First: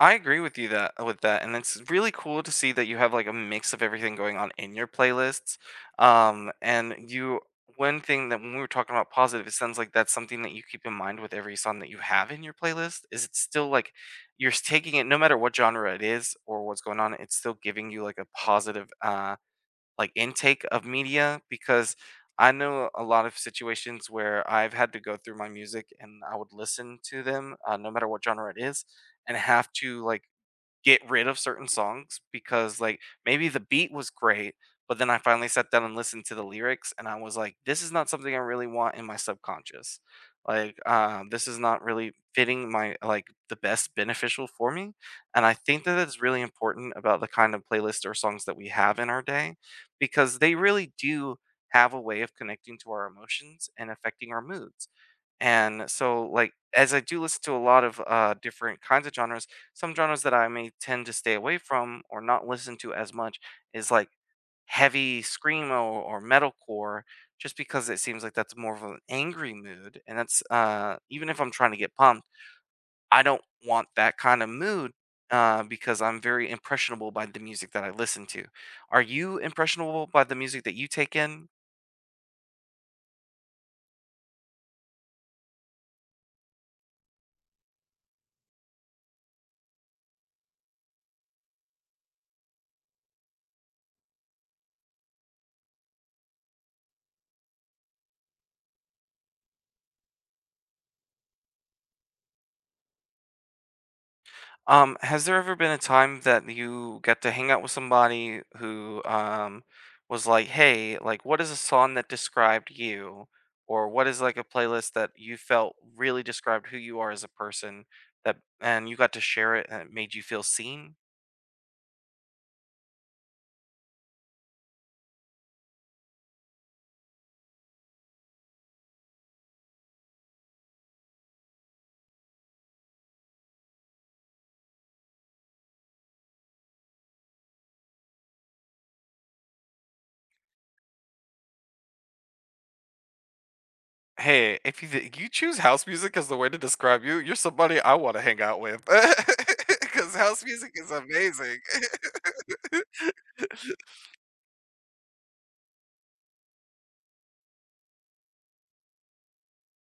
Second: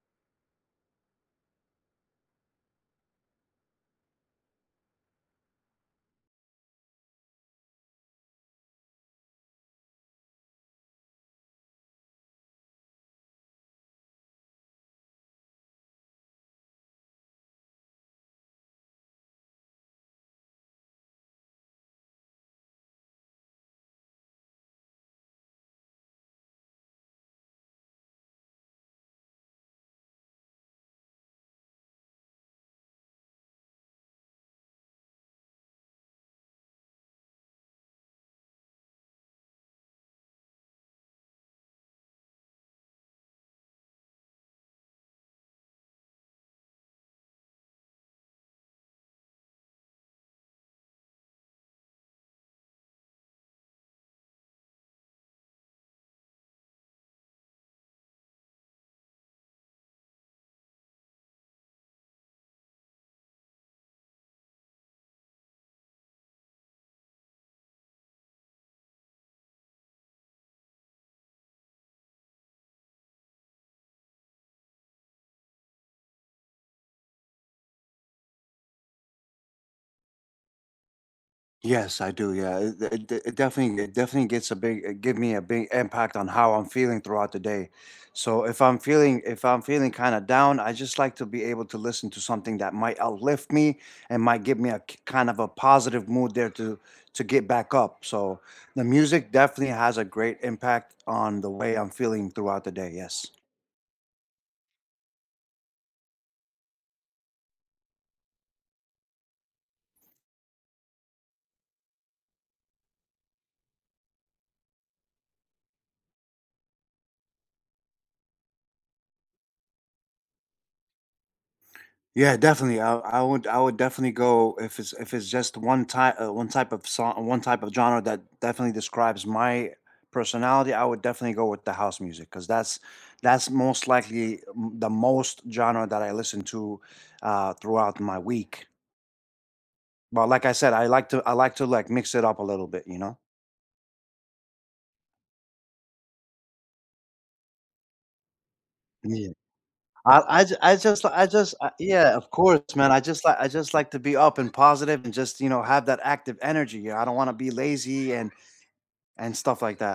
I agree with you that with that, and it's really cool to see that you have like a mix of everything going on in your playlists, um, and you one thing that when we were talking about positive, it sounds like that's something that you keep in mind with every song that you have in your playlist, is it's still, like, you're taking it no matter what genre it is, or what's going on, it's still giving you like a positive, uh, like intake of media, because I know a lot of situations where I've had to go through my music and I would listen to them, uh, no matter what genre it is, and have to like get rid of certain songs because like maybe the beat was great, but then I finally sat down and listened to the lyrics, and I was like, "This is not something I really want in my subconscious," like, uh, "This is not really fitting my, like, the best beneficial for me," and I think that it's really important about the kind of playlists or songs that we have in our day, because they really do have a way of connecting to our emotions and affecting our moods. And so, like, as I do listen to a lot of, uh, different kinds of genres, some genres that I may tend to stay away from or not listen to as much is, like, heavy screamo, or metal core just because it seems like that's more of an angry mood and that's, uh, even if I'm trying to get pumped, I don't want that kind of mood, uh, because I'm very impressionable by the music that I listen to, are you impressionable by the music that you take in? Yes, I do, yeah, it it it definitely it definitely gets a big give me a big impact on how I'm feeling throughout the day, so if I'm feeling if I'm feeling kind of down, I just like to be able to listen to something that might uplift me and might give me a k kind of a positive mood there to to get back up, so the music definitely has a great impact on the way I'm feeling throughout the day, yes. Um, has there ever been a time that you get to hang out with somebody who, um, was like, "hey, like what is a song that described you, or what is like a playlist that you felt really described who you are as a person," that and you got to share it and it made you feel seen? Yeah, definitely, I I would I would definitely go if it's if it's just one type uh, one type of son one type of genre that definitely describes my personality, I would definitely go with the house music 'cause that's that's most likely m the most genre that I listen to, uh, throughout my week. But like I said, I like to I like to like mix it up a little bit, you know. Hey, if you think you choose house music as the way to describe you, you're somebody I want to hang out with Yeah, 'cause I I house j music I is just I just, amazing. uh, yeah, of course, man, I just like I just like to be up and positive and just, you know, have that active energy, I don't wanna be lazy and and stuff like that.